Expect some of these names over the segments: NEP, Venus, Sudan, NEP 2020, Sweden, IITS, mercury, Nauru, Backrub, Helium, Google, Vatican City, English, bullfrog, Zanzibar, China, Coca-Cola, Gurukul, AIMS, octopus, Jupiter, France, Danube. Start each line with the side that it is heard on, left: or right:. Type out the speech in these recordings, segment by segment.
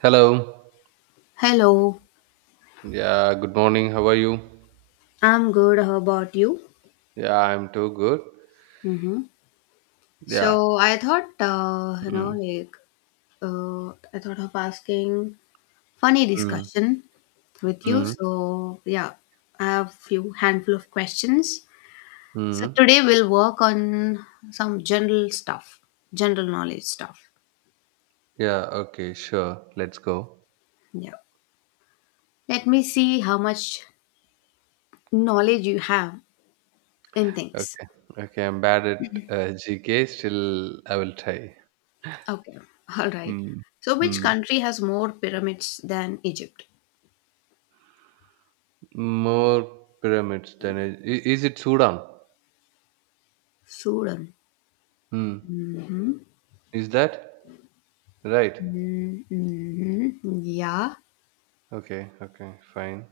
right: Hello.
left: Hello,
right: Yeah, good morning. How are you?
left: I'm good. How about you?
right: Yeah, I'm too good.
left: Mm-hmm.
right: Yeah.
left: So,
right: Mm,
left: like I thought of asking funny
right: mm,
left: discussion with you.
right: mm,
left: So yeah, I have few handful of questions. So
right: mm.
left: today we'll work on some general stuff, general knowledge stuff.
right: Yeah, okay, sure. Let's go.
left: Yeah. Let me see how much knowledge you have in things.
right: Okay. Okay, I'm bad at GK. Still, I will try.
left: Okay. All right.
right: Mm,
left: So which
right: mm.
left: country has more pyramids than Egypt?
right: More pyramids than... Is it Sudan?
left: Sudan.
right: Mm. Is that? Right.
left: Mm-hmm. Yeah,
right: Okay, okay, fine.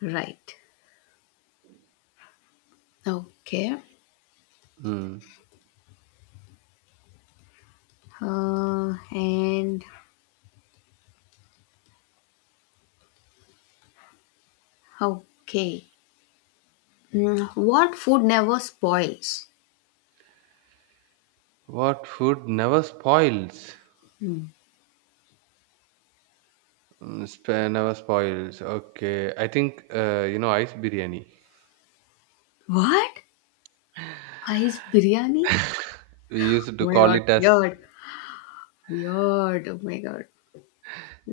left: right. Okay.
right: Mm.
left: And okay. What food never spoils?
right: What food never spoils?
left: Mm.
right: Never spoils. Okay, I think you know ice biryani.
left: What? Ice biryani?
right: We used
left: Oh
right: to
left: my
right: call
left: god,
right: it as
left: weird. Weird. Oh my god.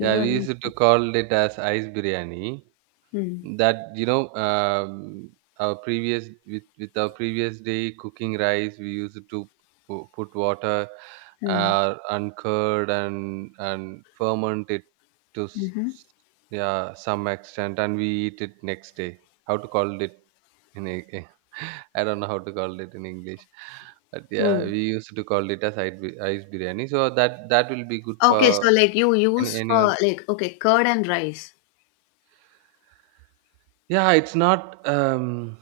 right: yeah, we used to call it as ice biryani.
left: Mm.
right: That our previous with our previous day cooking rice, we used to put water
left: Mm.
right: and curd and ferment it to
left: Mm-hmm.
right: yeah some extent, and we eat it next day. How to call it in a, I don't know how to call it in English, but yeah,
left: Mm.
right: we used to call it as ice, ice biryani. So that will be good
left: Okay,
right: for
left: so like you
right: any,
left: use
right: anyone.
left: for, like, okay, curd and rice.
right: Yeah, it's not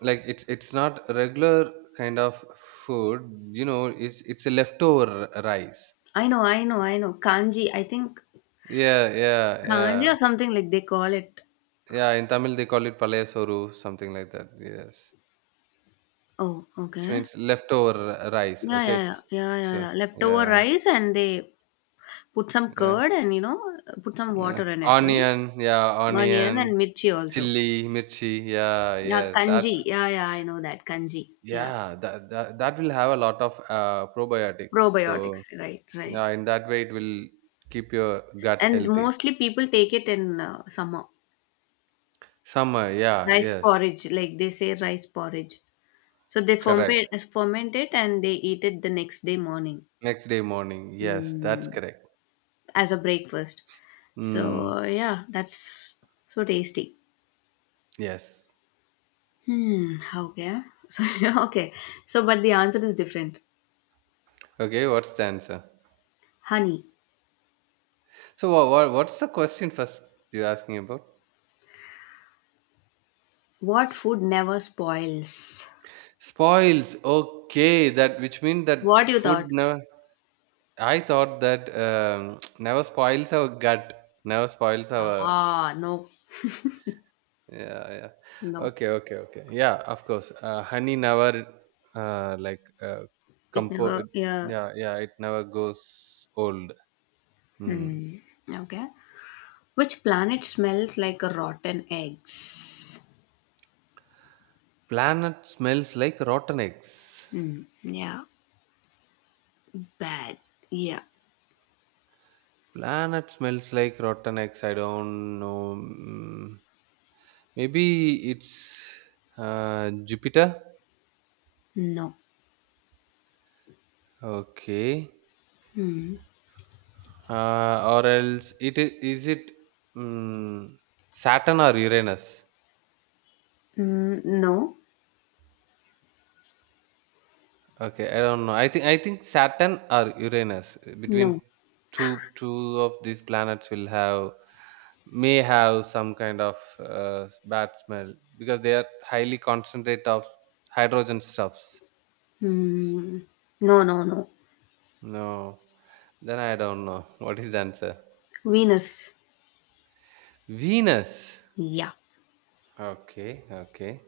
right: like it's not regular kind of food. You know, it's a leftover rice.
left: I know, I know, I know. Kanji, I think
right: Yeah, yeah,
left: kanji
right: yeah,
left: or something, like, they call it.
right: yeah. In Tamil, they call it palayasoru, something like that. Yes,
left: Oh,
right: which
left: okay.
right: means leftover rice.
left: Yeah, yeah,
right: Okay,
left: yeah. Yeah, yeah,
right: so
left: yeah. Leftover
right: yeah,
left: rice and they put some
right: yeah,
left: curd, and, you know, put some
right: yeah.
left: water in it, right?
right: Onion, yeah,
left: Onion
right: onion.
left: and mirchi also.
right: Chilli, mirchi. Yeah,
left: Yeah,
right: yes, that's
left: kanji. Yeah, yeah, I know that. Kanji. Yeah.
right: yeah. That that will have a lot of probiotics. So
left: Probiotics. Right, right.
right: yeah, in that way, it will keep your gut
left: And
right: healthy.
left: mostly people take it in summer.
right: Summer. Yeah.
left: Rice
right: Yes.
left: porridge, like they say rice porridge. So they
right: Correct.
left: ferment it and they eat it the next day morning,
right: Next day morning. Yes, that's
left: mm,
right: correct.
left: as a breakfast.
right: Mm,
left: So, yeah, that's so tasty.
right: yes.
left: Hmm, okay. So, okay. So, but the answer is different.
right: Okay. What's the answer?
left: Honey,
right: So what, what's the question first? You're asking about
left: what food never spoils?
right: spoils. Okay, that which means
left: What
right: that
left: you
right: food
left: thought?
right: never. I thought that never spoils our gut, never spoils our.
left: Ah, no,
right: Yeah, yeah.
left: no.
right: Okay, okay, okay. Yeah, of course. Honey never uh, like uh,
left: It
right: compo.
left: never, yeah.
right: Yeah, yeah. It never goes old. Hmm.
left: Hmm, okay. Which planet smells like rotten eggs?
right: Planet smells like rotten eggs.
left: Hmm, yeah. Bad. Yeah.
right: Planet smells like rotten eggs. I don't know. Maybe it's Jupiter.
left: No.
right: Okay.
left: Hmm.
right: Or else it is it mm Saturn or Uranus?
left: Mm, no.
right: Okay, I don't know. I think Saturn or Uranus between
left: No.
right: two of these planets will have may have some kind of bad smell because they are highly concentrate of hydrogen stuffs.
left: Hmm. No, no, no.
right: No, then I don't know what is the answer.
left: Venus.
right: Venus.
left: Yeah.
right: Okay, okay.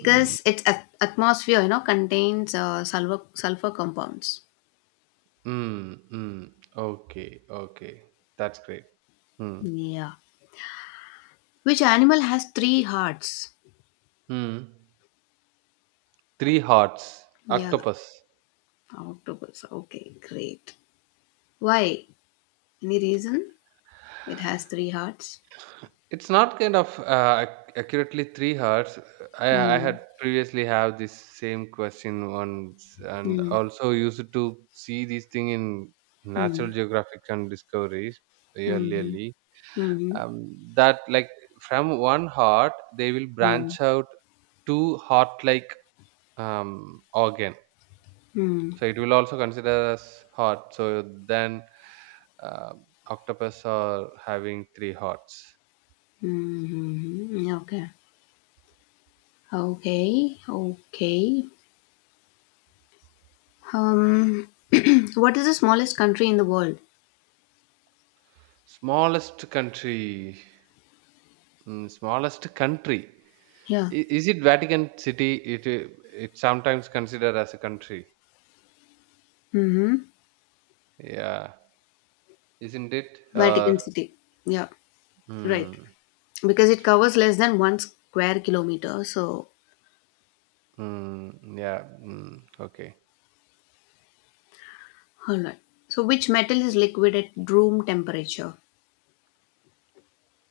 right: Hmm.
left: its atmosphere contains sulfur compounds.
right: Mm, mm. Okay, okay. That's great. Mm.
left: Yeah. Which animal has three hearts?
right: Mm. Three hearts,
left: Yeah.
right: octopus.
left: Octopus. Okay, great. Why? Any reason it has three hearts?
right: It's not kind of accurately three hearts. I
left: Hmm.
right: had previously have this same question once, and
left: Hmm.
right: also used to see this thing in Natural
left: Hmm.
right: Geographic and Discoveries
left: Hmm.
right: earlierly.
left: Hmm.
right: That like from one heart they will
left: Hmm.
right: branch out two heart-like organ.
left: Hmm.
right: So it will also consider as heart. So then uh, octopus are having three hearts.
left: Hmm. Okay, okay, okay. um what is the smallest country in the world?
right: Smallest country, mm, smallest country.
left: Yeah.
right: Is it Vatican City? It sometimes considered as a country.
left: Mm-hmm.
right: Yeah, isn't it? Or
left: Vatican City. Yeah. Right.
right: mm,
left: Because it covers less than one square kilometer. So,
right: mm, yeah, mm, okay.
left: all right. So, which metal is liquid at room temperature?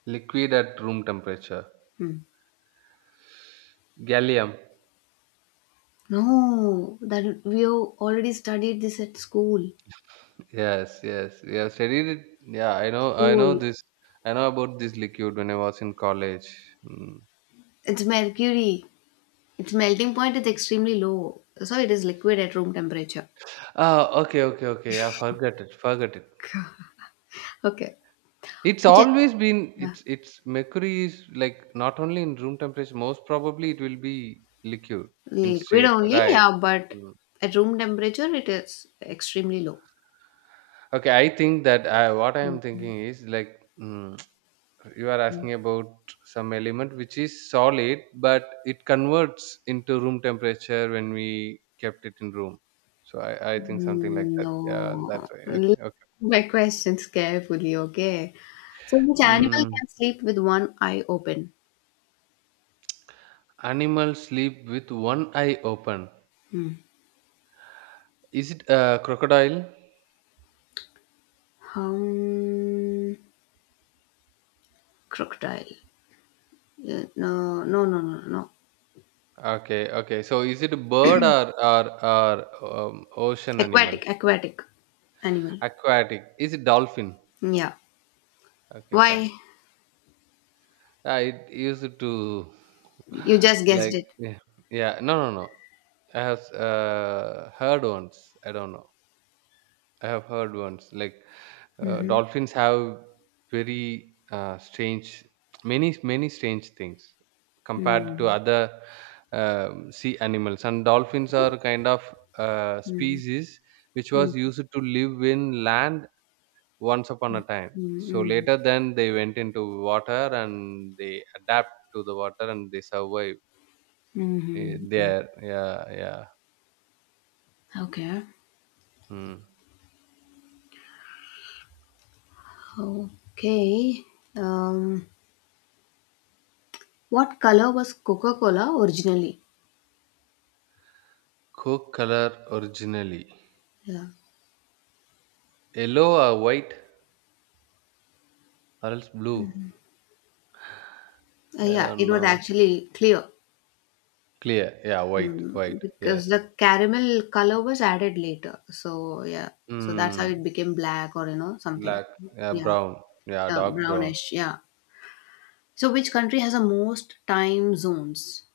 right: Liquid at room temperature.
left: Hmm.
right: Gallium.
left: No, that we have already studied this at school.
right: Yes, yes, yeah. Studied it. Yeah, I know. I know
left: School.
right: this. I know about this liquid when I was in college. Mm.
left: It's mercury. Its melting point is extremely low. So, it is liquid at room temperature.
right: Ah, okay, okay, okay. I forgot it. Forgot it.
left: Okay.
right: It's
left: Which, I-
right: always been.
left: yeah.
right: It's mercury is like not only in room temperature. Most probably it will be liquid in
left: Liquid
right: state.
left: only,
right: Right.
left: yeah, but
right: Mm.
left: at room temperature, it is extremely low.
right: Okay, I think that what I am
left: Hmm.
right: thinking is like. You are asking about some element which is solid but it converts into room temperature when we kept it in room so I think something like that yeah
left: No,
right: that's right okay
left: look
right: okay
left: my questions carefully, okay? So, which animal
right: mm,
left: can sleep with one eye open?
right: animal sleep with one eye open,
left: Hmm.
right: is it a crocodile?
left: Um, Crocodile. No, no, no, no, no.
right: Okay, okay, so is it a bird or or, or ocean animal?
left: Aquatic, animal.
right: Aquatic, is it dolphin?
left: Yeah.
right: Okay
left: Why?
right: fine. I used to
left: You just
right: like
left: guessed it.
right: yeah, yeah. No, no, no. I have heard once. I don't know. I have heard once. Like
left: Mm-hmm.
right: dolphins have very strange, many many strange things compared to
left: Mm-hmm.
right: other sea animals. And dolphins are kind of
left: Mm-hmm.
right: species which was used to live in land once upon a time, so
left: Mm-hmm.
right: later then they went into water and they adapt to the water and they survive
left: Mm-hmm.
right: there. Yeah, yeah,
left: Okay.
right: hmm.
left: Okay. Um, what color was Coca-Cola originally?
right: Coke color originally
left: Yeah.
right: yellow or white or else blue. I
left: Yeah,
right: don't
left: it was
right: know.
left: actually clear,
right: Clear, yeah, white white.
left: because
right: Yes,
left: the caramel color was added later. So yeah, so that's how
right: hmm,
left: it became black or, you know, something.
right: black, yeah,
left: Yeah,
right: brown, yeah,
left: yeah,
right: dark brown.
left: brownish. Yeah. So which country has the most time zones?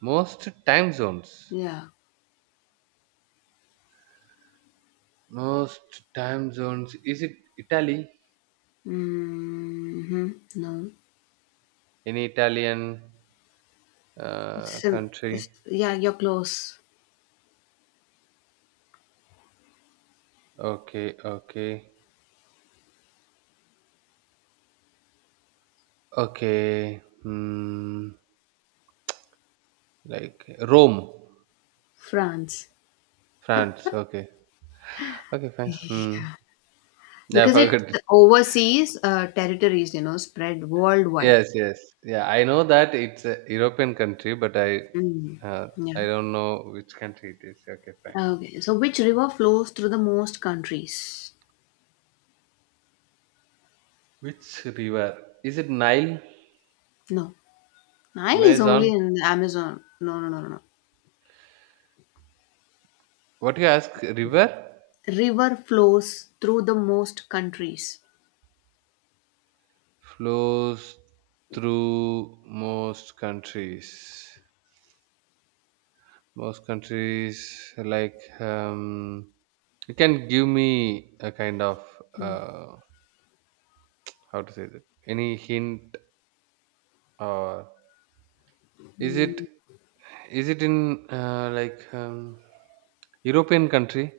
right: Most time zones.
left: Yeah.
right: Most time zones, is it Italy?
left: Mm-hmm. No.
right: Any Italian
left: Sim-
right: country?
left: yeah, you're close.
right: Okay, okay, okay. Hmm, like Rome,
left: France,
right: France. Okay, okay, fine. Hmm. Yeah, I
left: because it's
right: forgot.
left: overseas territories, you know, spread worldwide.
right: Yes, yes. Yeah, I know that it's a European country, but
left: Mm.
right: uh,
left: Yeah.
right: I don't know which country it is. Okay, fine.
left: Okay, so which river flows through the most countries?
right: Which river? Is it Nile,
left: No, Nile is
right: Amazon?
left: only in the Amazon. No, no, no, no, no.
right: What you ask? River
left: River flows through the most countries.
right: flows through most countries. Most countries like you can give me a kind of uh, how to say that, any hint. Or is it in European country?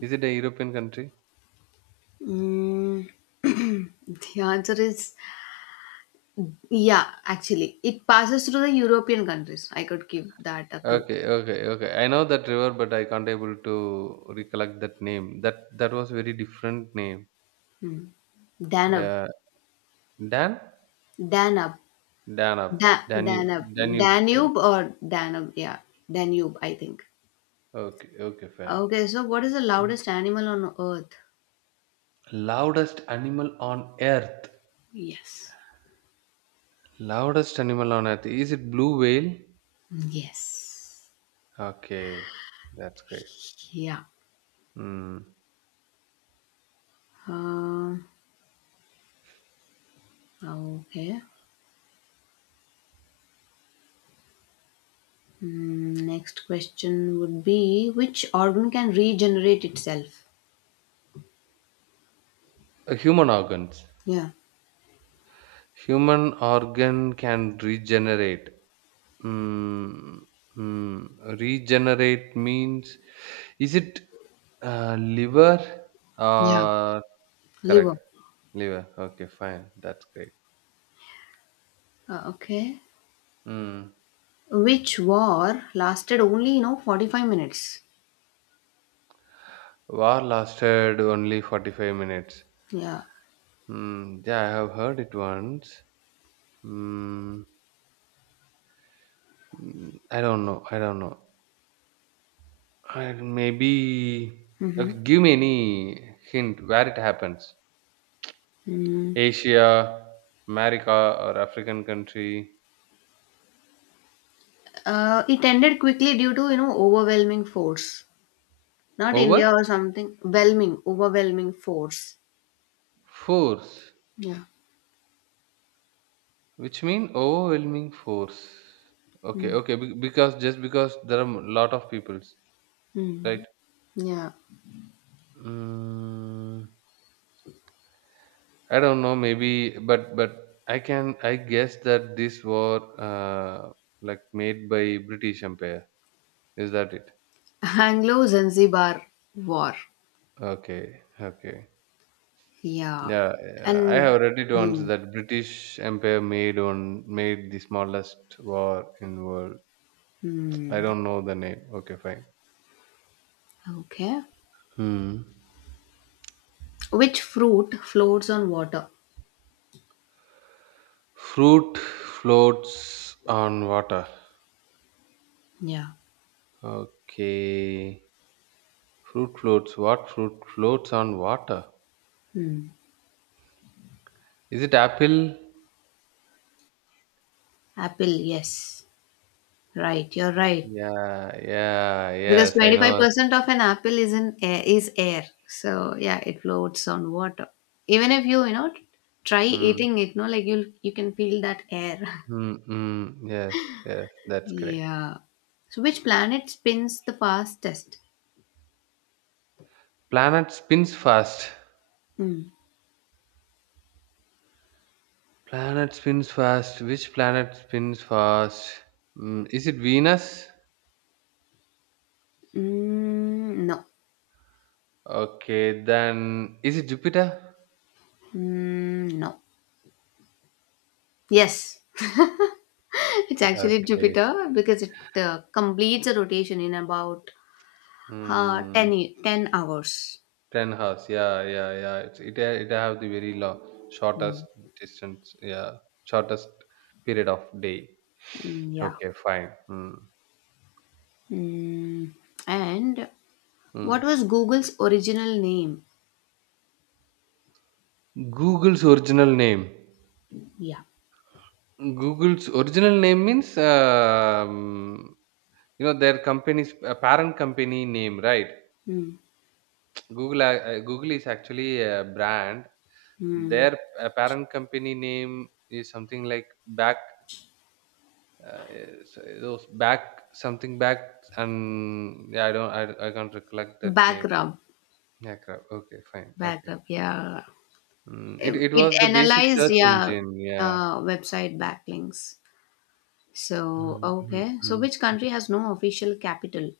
right: Is it a European country?
left: Mm, the answer is, yeah, actually. It passes through the European countries. I could give that a clue.
right: Okay, okay, okay. I know that river, but I can't able to recollect that name. That was very different name.
left: Danube.
right: Yeah, Dan,
left: Danube.
right: Danube,
left: Danube.
right: Danube, Danube. Dan-
left: Danube or Danube. Yeah, Danube, I think.
right: Okay, okay, fine.
left: Okay, so what is the loudest animal on earth?
right: Loudest animal on earth.
left: Yes.
right: Loudest animal on earth. Is it blue whale?
left: Yes.
right: Okay, that's great.
left: Yeah.
right: Hmm.
left: Uh, okay. Next question would be, which organ can regenerate itself?
right: Human organs.
left: Yeah.
right: Human organ can regenerate. Hmm. Hmm. Regenerate means, is it liver?
left: Yeah.
right: Or
left: Liver.
right: correct liver? Okay, fine. That's great.
left: Okay.
right: Hmm.
left: Which war lasted only, 45 minutes?
right: War lasted only 45 minutes.
left: Yeah.
right: Hmm. Yeah, I have heard it once. Mm, mm, I don't know. I don't know. And maybe
left: Mm-hmm.
right: okay, give me any hint where it happens.
left: Mm.
right: Asia, America, or African country.
left: It ended quickly due to, overwhelming force. Not
right: Over
left: India or something. Overwhelming force.
right: force,
left: Yeah.
right: which mean overwhelming force. Okay,
left: Mm.
right: okay. be- Because just because there are a lot of peoples, right?
left: Mm. Yeah.
right: Mm, I don't know. Maybe, but I can. I guess that this war, like made by British Empire. Is that it?
left: Anglo Zanzibar War.
right: Okay, okay.
left: Yeah.
right: Yeah, yeah, I
left: And
right: have read it once
left: mm,
right: that British Empire made on made the smallest war in world. I
left: mm,
right: don't know the name. Okay, fine.
left: okay.
right: Hmm.
left: Which fruit floats on water?
right: Fruit floats on water.
left: Yeah.
right: Okay. Fruit floats. What fruit floats on water?
left: Hmm.
right: Is it apple?
left: Apple, yes. Right, you're right.
right: Yeah, yeah,
left: Because
right: yes, I know.
left: 25% of an apple is in air, is air. So, yeah, it floats on water. Even if you, try
right: Hmm.
left: eating it, no, like you can feel that air.
right: Hmm. Hmm. Yes, yes, that's correct.
left: Yeah. So, which planet spins the fastest?
right: Planet spins fast.
left: Mm.
right: Planet spins fast. Which planet spins fast? Mm, is it Venus?
left: Mm, no.
right: Okay, then is it Jupiter?
left: Mm, no. Yes. It's actually
right: Okay.
left: Jupiter because it completes a rotation in about
right: Hmm.
left: 10, 10 hours.
right: 10 hours. Yeah, yeah, yeah. It have the very long, shortest
left: Mm,
right: distance. Yeah, shortest period of day.
left: yeah.
right: Okay, fine. Hmm.
left: Mm, and
right: Hmm.
left: what was Google's original name?
right: Google's original name.
left: Yeah.
right: Google's original name means you know their company's parent company name, right?
left: Mm,
right: Google, Google is actually a brand.
left: mm.
right: Their parent company name is something like back, those back something back, and yeah, I don't, I can't recollect that name.
left: Backrub.
right: Yeah, crap. Okay, fine. Okay,
left: Backrub, yeah.
right: mm,
left: It,
right: it
left: it
right: was the basic
left: analyzed,
right: search
left: yeah,
right: engine. Yeah,
left: website backlinks. So,
right: mm, mm,
left: okay. So,
right: mm,
left: which
right: mm,
left: country has no official capital?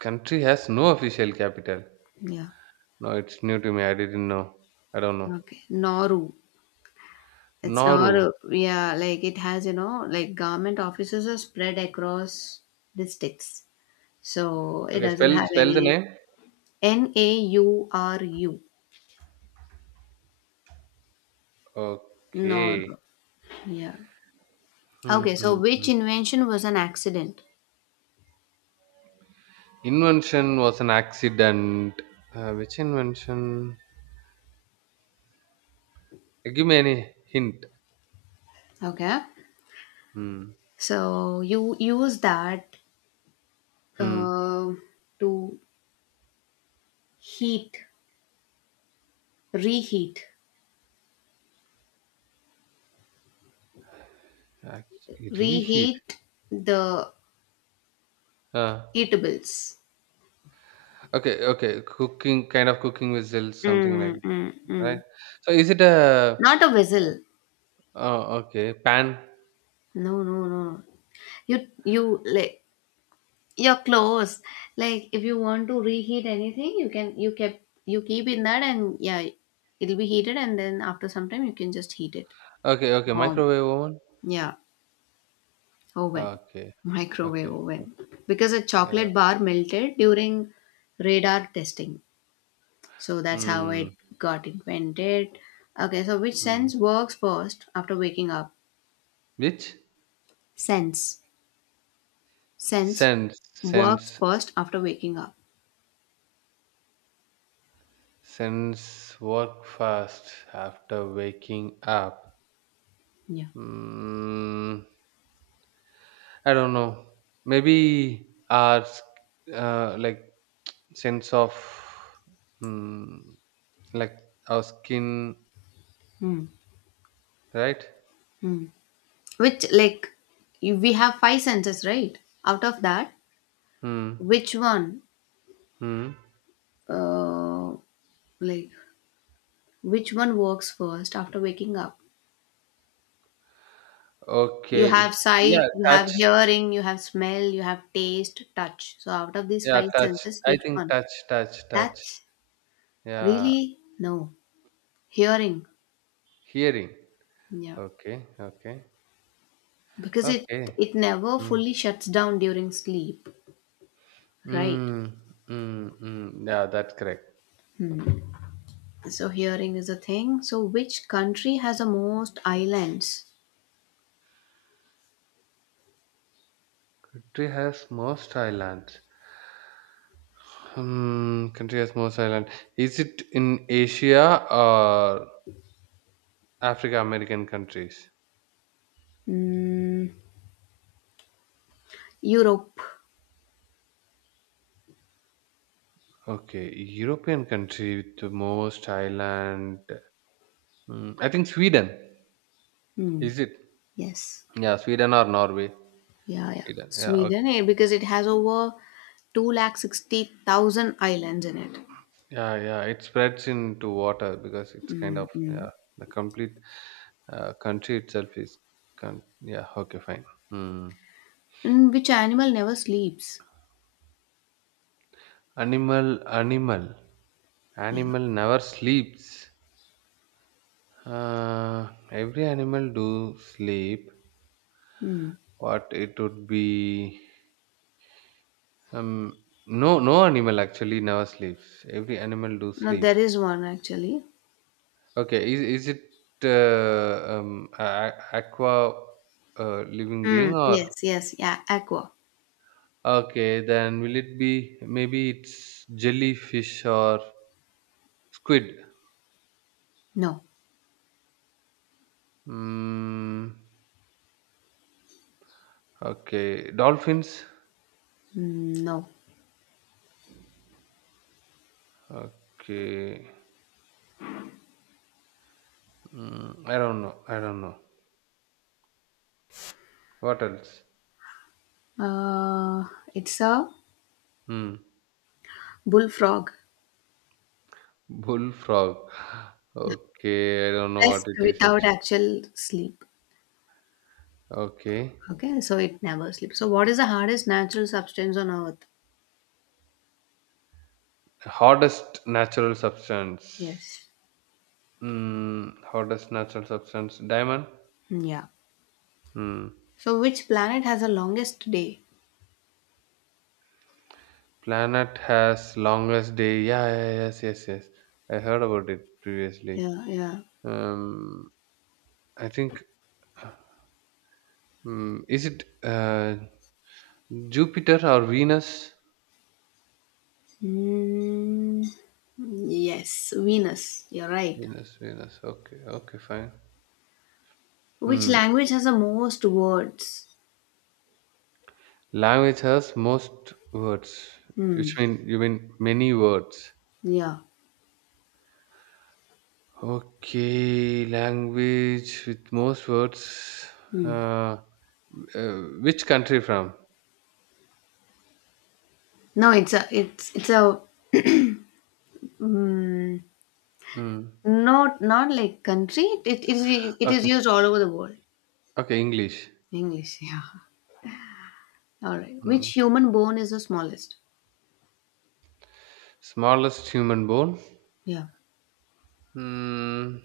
right: country has no official capital.
left: Yeah.
right: No, it's new to me. I didn't know. I don't know.
left: Okay. Nauru. It's not,
right: Nauru.
left: yeah, like it has, like government offices are spread across districts. So it
right: Okay,
left: doesn't
right: spell
left: have
right: spell the
left: any
right: name.
left: Nauru. Nor,
right: Okay.
left: yeah.
right: Mm,
left: Okay, so
right: mm,
left: which
right: mm.
left: invention was an accident?
right: Invention was an accident. Which invention? Give me any hint.
left: Okay,
right: Hmm.
left: so you use that
right: Hmm.
left: uh, to heat, reheat,
right: Ac- Reheat.
left: reheat the
right: Uh,
left: eatables.
right: okay. Okay. Cooking, kind of cooking whistle, something like
left: Mm, mm,
right: that, right.
left: mm.
right: So is it a?
left: Not a vessel.
right: Okay. Pan.
left: No, no, no. You like your clothes, like if you want to reheat anything, you can you kept you keep in that and yeah it'll be heated and then after some time you can just heat it
right: Okay. Okay.
left: warm,
right: Microwave oven.
left: yeah, oven,
right: Okay.
left: microwave
right: Okay.
left: oven, because a
right: Yeah.
left: chocolate bar melted during radar testing, so that's how
right: Hmm.
left: it got invented. Okay, so which
right: Hmm.
left: sense works first after waking up?
right: Which
left: sense Sense
right: sense?
left: works
right: Sense.
left: first after waking up?
right: Sense. Work fast after waking up.
left: Yeah.
right: Hmm. I don't know. Maybe our uh, like sense of mm, like our skin,
left: Hmm.
right: right?
left: Hmm. Which, like, we have five senses, right? Out of that,
right: Hmm.
left: which one
right: Hmm.
left: uh like which one works first after waking up? You
right: Okay. It,
left: have sight,
right: yeah.
left: you have
right: Touch.
left: hearing, you have smell, you have taste, touch. So out of these
right: Yeah.
left: five
right: Touch.
left: senses,
right: I
left: which
right: think
left: one?
right: touch. Touch. Touch.
left: That's
right: Yeah.
left: really no. Hearing.
right: Hearing.
left: Yeah.
right: Okay. Okay.
left: Because it
right: Okay.
left: it never
right: Mm.
left: fully shuts down during sleep, right?
right: Mm, mm, mm. Yeah, that's correct.
left: So hearing is a thing. So which country has the most islands?
right: Country has most islands. Hmm, country has most island. Is it in Asia or Africa American countries?
left: Mm, Europe.
right: Okay, European country with the most island. Hmm, I think Sweden.
left: Hmm.
right: Is it?
left: Yes.
right: Yeah, Sweden or Norway?
left: Yeah, yeah.
right: Sweden. Yeah. Okay.
left: Sweden, because it has over 260,000 islands in it.
right: Yeah, yeah. It spreads into water because it's kind of
left: Mm. Mm.
right: yeah the complete country itself is con- yeah. Okay, fine. Hmm.
left: And which animal never sleeps?
right: Animal, animal,
left: Yeah.
right: Animal never sleeps. Every animal do sleep.
left: Hmm.
right: What it would be? Um, no, no animal actually never sleeps. Every animal do
left: No,
right: sleep.
left: there is one actually.
right: Okay, is it aqua living being
left: Mm.
right: or
left: Yes, yes, yeah, aqua.
right: okay? Then will it be maybe it's jellyfish or squid?
left: No,
right: Mm, okay, dolphins.
left: No.
right: Okay, mm, I don't know. I don't know. What else?
left: Uh, it's a
right: Hmm.
left: bullfrog.
right: Bullfrog. Okay, I don't know what
left: Rest
right: it is
left: without
right: actually.
left: actual sleep.
right: Okay.
left: Okay, so it never sleeps. So, what is the hardest natural substance on earth?
right: Hardest natural substance.
left: Yes.
right: Mm, hardest natural substance. Diamond?
left: Yeah.
right: Hmm.
left: So, which planet has the longest day?
right: Planet has longest day. Yeah, yeah, yeah, yes, yes, yes. I heard about it previously.
left: Yeah, yeah.
right: Um, I think. Mm, is it Jupiter or Venus?
left: Mm, yes, Venus. You're right.
right: Venus, Venus. Okay, okay, fine.
left: Which
right: Hmm.
left: language has the most words?
right: Language has most words,
left: Hmm.
right: which mean you mean many words.
left: Yeah.
right: Okay, language with most words.
left: Hmm.
right: Uh, uh, which country from?
left: No, it's a mm,
right: Hmm.
left: not like country. It is
right: Okay,
left: used all over the world.
right: okay, English.
left: English. Yeah. All right.
right: Hmm.
left: Which human bone is the smallest?
right: Smallest human bone.
left: Yeah.
right: Hmm.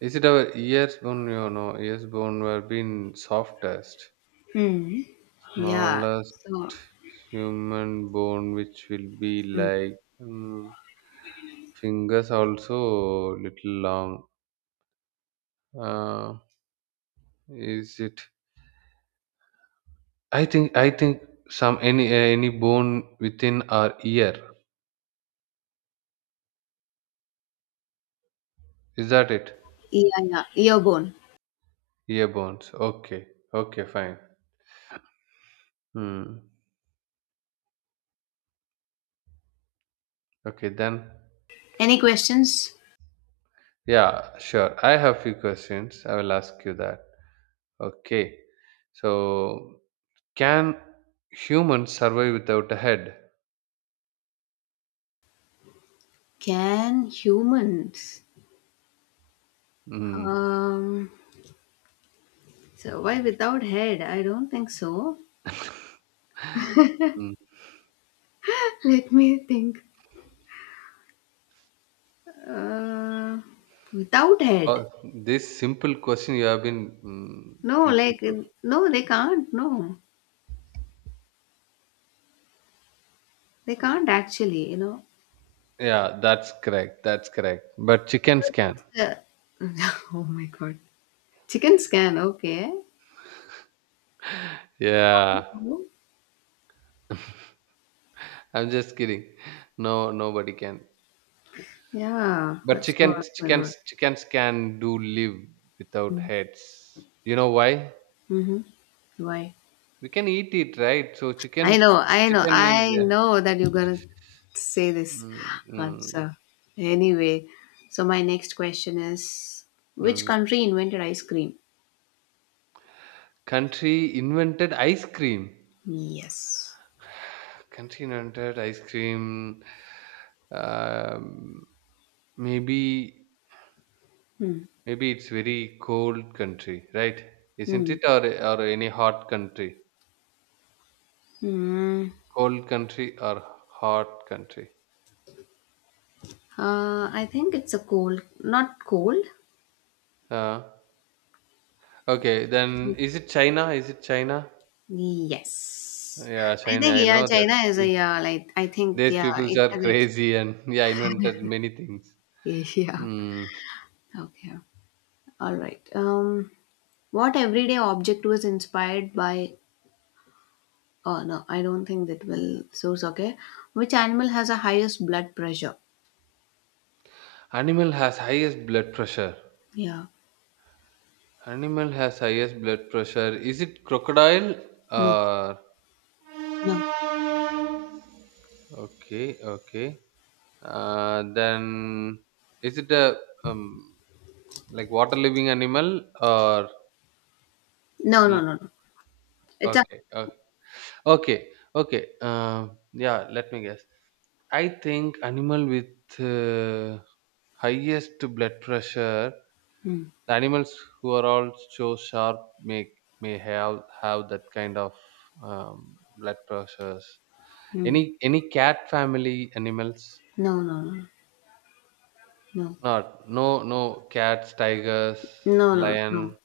right: Is it our ears bone? No, no, ears bone were being softest.
left: Hmm. Yeah.
right: Smallest
left: So.
right: human bone, which will be
left: Mm.
right: like hmm, fingers, also little long. Uh, is it? I think some any bone within our ear. Is that it?
left: Yeah. Yeah. Ear bone.
right: Ear bones. Okay. Okay. Fine. Hmm. Okay then.
left: Any questions?
right: Yeah. Sure. I have few questions. I will ask you that. Okay. So can humans survive without a head?
left: Can humans
right: Hmm.
left: um, survive without head? I don't think so.
right: Mm.
left: Let me think. Uh, Without head?
right: Oh, this simple question you have been
left: No,
right: thinking.
left: like
right: So.
left: no, they can't. No, they can't actually.
right: Yeah, that's correct. That's correct. But chickens
left: Because
right: can.
left: it's oh my god, chicken scan. Okay.
right: Yeah,
left: Mhm.
right: I'm just kidding. No, nobody can.
left: Yeah,
right: But
left: that's what. Oh my god.
right: chickens can do live without
left: Mm-hmm.
right: heads. You know why?
left: Mm-hmm. Why?
right: We can eat it, right? So
left: I
right: chickens,
left: know, I know,
right: chicken means
left: I
right: yeah.
left: know that you're gonna say this
right: Mm, mm,
left: answer. Anyway, so my next question is, which
right: mm.
left: country invented ice cream?
right: Country invented ice cream.
left: Yes.
right: Country invented ice cream. Um, maybe,
left: Hmm.
right: Maybe it's very cold country, right? Isn't
left: Hmm.
right: it? Or any hot country?
left: Hmm.
right: Cold country or hot country?
left: I think it's a cold, not cold.
right: Uh, okay,
left: I
right: then
left: think-
right: is it China? Is it China?
left: Yes.
right: Yeah,
left: I
right: China.
left: think
right: I
left: yeah,
right: know
left: China
right: that
left: is a yeah, like I think
right: these
left: yeah,
right: peoples
left: it
right: are
left: has
right: crazy and yeah, invented many things.
left: yeah.
right: Hmm.
left: Okay. All right. What everyday object was inspired by? Oh no, I don't think that will source. Okay, which animal has the highest blood pressure?
right: Animal has highest blood pressure.
left: Yeah,
right: Animal has highest blood pressure. Is it crocodile?
left: no,
right: Or
left: no,
right: okay, okay. Then is it a um like water living animal or
left: no, no,
right: l-
left: no, no. It's a
right: okay, okay. Okay, okay. Yeah, let me guess. I think animal with highest blood pressure,
left: hmm.
right: the animals who are all so sharp may have that kind of blood pressures.
left: Hmm.
right: Any cat family animals?
left: No, no, no, no,
right: Not no no cats, tigers,
left: no, no,
right: lion,
left: no.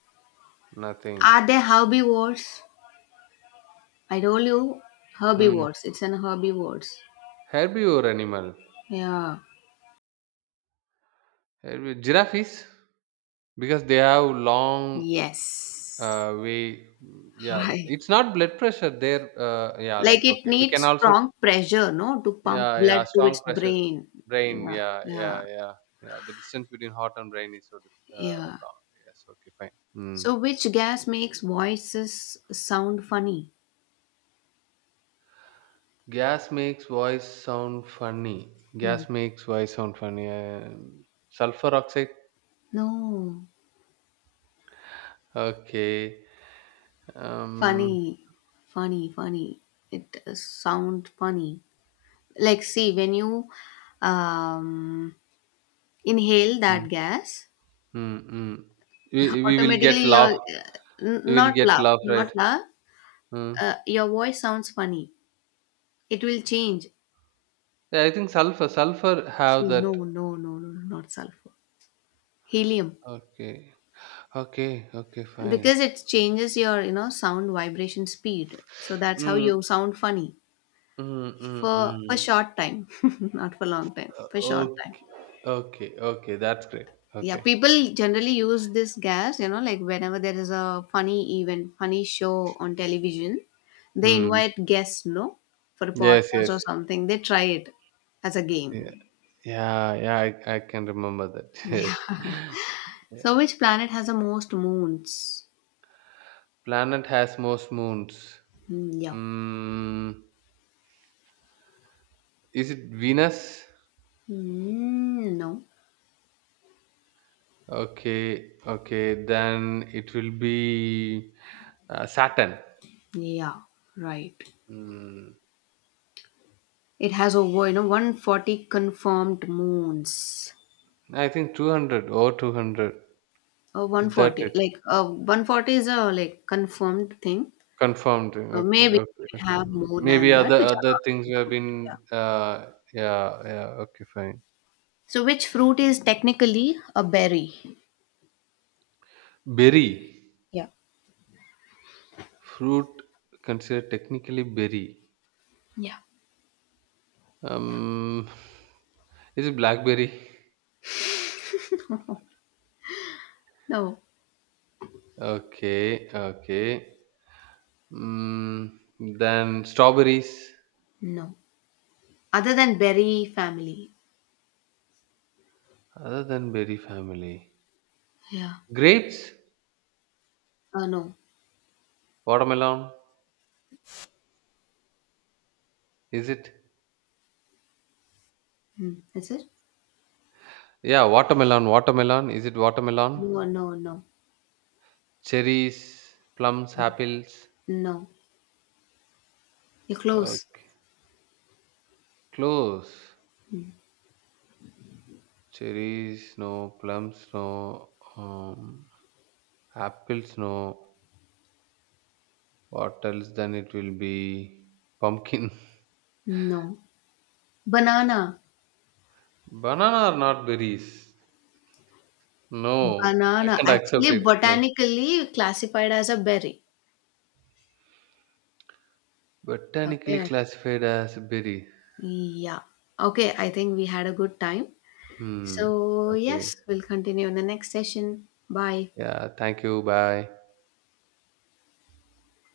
right: nothing.
left: Are they herbivores? I told you
right: Hmm.
left: herbivores. It's an herbivores.
right: Herbivore animal.
left: Yeah.
right: Herbi- Giraffe is because they have long
left: Yes.
right: yeah
left: Right.
right: it's not blood pressure there yeah
left: Like
right: like
left: it
right: okay we
left: needs
right: can also
left: strong pressure, no, to pump
right: yeah yeah
left: blood to
right: strong
left: its
right: pressure
left: brain.
right: brain
left: Yeah.
right: yeah yeah
left: Yeah.
right: yeah yeah the distance between heart and brain is so dif-
left: Yeah.
right: long yes okay fine mm.
left: So, which gas makes voices sound funny?
right: Gas makes voice sound funny.
left: Hmm.
right: Gas makes voice sound funny, sulfur oxide?
left: No,
right: Okay um
left: funny, funny, funny. It sound funny. Like, see, when you um, inhale that
right: mm,
left: gas,
right: mm, mm. We will get
left: automatically you're
right: laugh, we will
left: not
right: get
left: loud,
right: laugh
left: not
right: right
left: loud.
right: mm.
left: Your voice sounds funny. It will change.
right: Yeah, I think sulfur sulfur have
left: See,
right: that.
left: no, no, no, no, no, not sulfur. Helium,
right: Okay. Okay, okay, fine.
left: because it changes your sound vibration speed. So that's how you
right: Mm,
left: sound funny,
right: mm, mm,
left: for a
right: mm.
left: short time, not for long time, for short time.
right: Okay, okay, okay. That's great.
left: Yeah,
right: Okay.
left: people generally use this gas, you know, like whenever there is a funny event, funny show on television, they
right: Mm.
left: invite guests, no, for a
right: Yes,
left: podcast or
right: yes.
left: something, they try it as a game.
right: Yeah, yeah, yeah, I can remember that.
left: Yeah.
right: Yes.
left: So
right: Yeah.
left: which planet has the most moons?
right: Planet has most moons.
left: Yeah.
right: Mm, is it Venus?
left: No.
right: Okay, okay. Then it will be Saturn.
left: Yeah, right.
right: Mm,
left: It has over 140 confirmed moons.
right: I think 200 or 200. Is that
left: 140.
right: it?
left: Like, 140 is a, like, confirmed thing.
right: Confirmed.
left: So
right: Okay,
left: maybe
right: okay,
left: we
right: okay.
left: have more
right: Maybe
left: than
right: other
left: that, which are
right: other
left: not
right: things we have been.
left: confirmed. Yeah.
right: Yeah, yeah. Okay, fine.
left: So which fruit is technically a berry?
right: Berry
left: Yeah.
right: fruit considered technically berry.
left: Yeah.
right: Um, is it blackberry?
left: No.
right: Okay, okay. Mm, then strawberries.
left: No. Other than berry family.
right: Other than berry family,
left: Yeah.
right: grapes,
left: No.
right: watermelon. Is it?
left: Hmm. Is it?
right: Yeah, watermelon. Watermelon. Is it watermelon?
left: No, no, no.
right: Cherries, plums, apples.
left: No. You're
right: Uh,
left: close.
right: close. Cherries, no, plums, no, um, apples, no. What else then it will be? Pumpkin.
left: No. Banana.
right: Banana are not berries. No, I
left: Banana.
right: can't accept
left: Actually,
right: it. No.
left: botanically classified as a berry.
right: Botanically
left: Okay.
right: classified as berry.
left: Yeah. Okay, I think we had a good time.
right: Hmm.
left: So,
right: Okay.
left: yes, we'll continue in the next session. Bye.
right: Yeah. Thank you. Bye.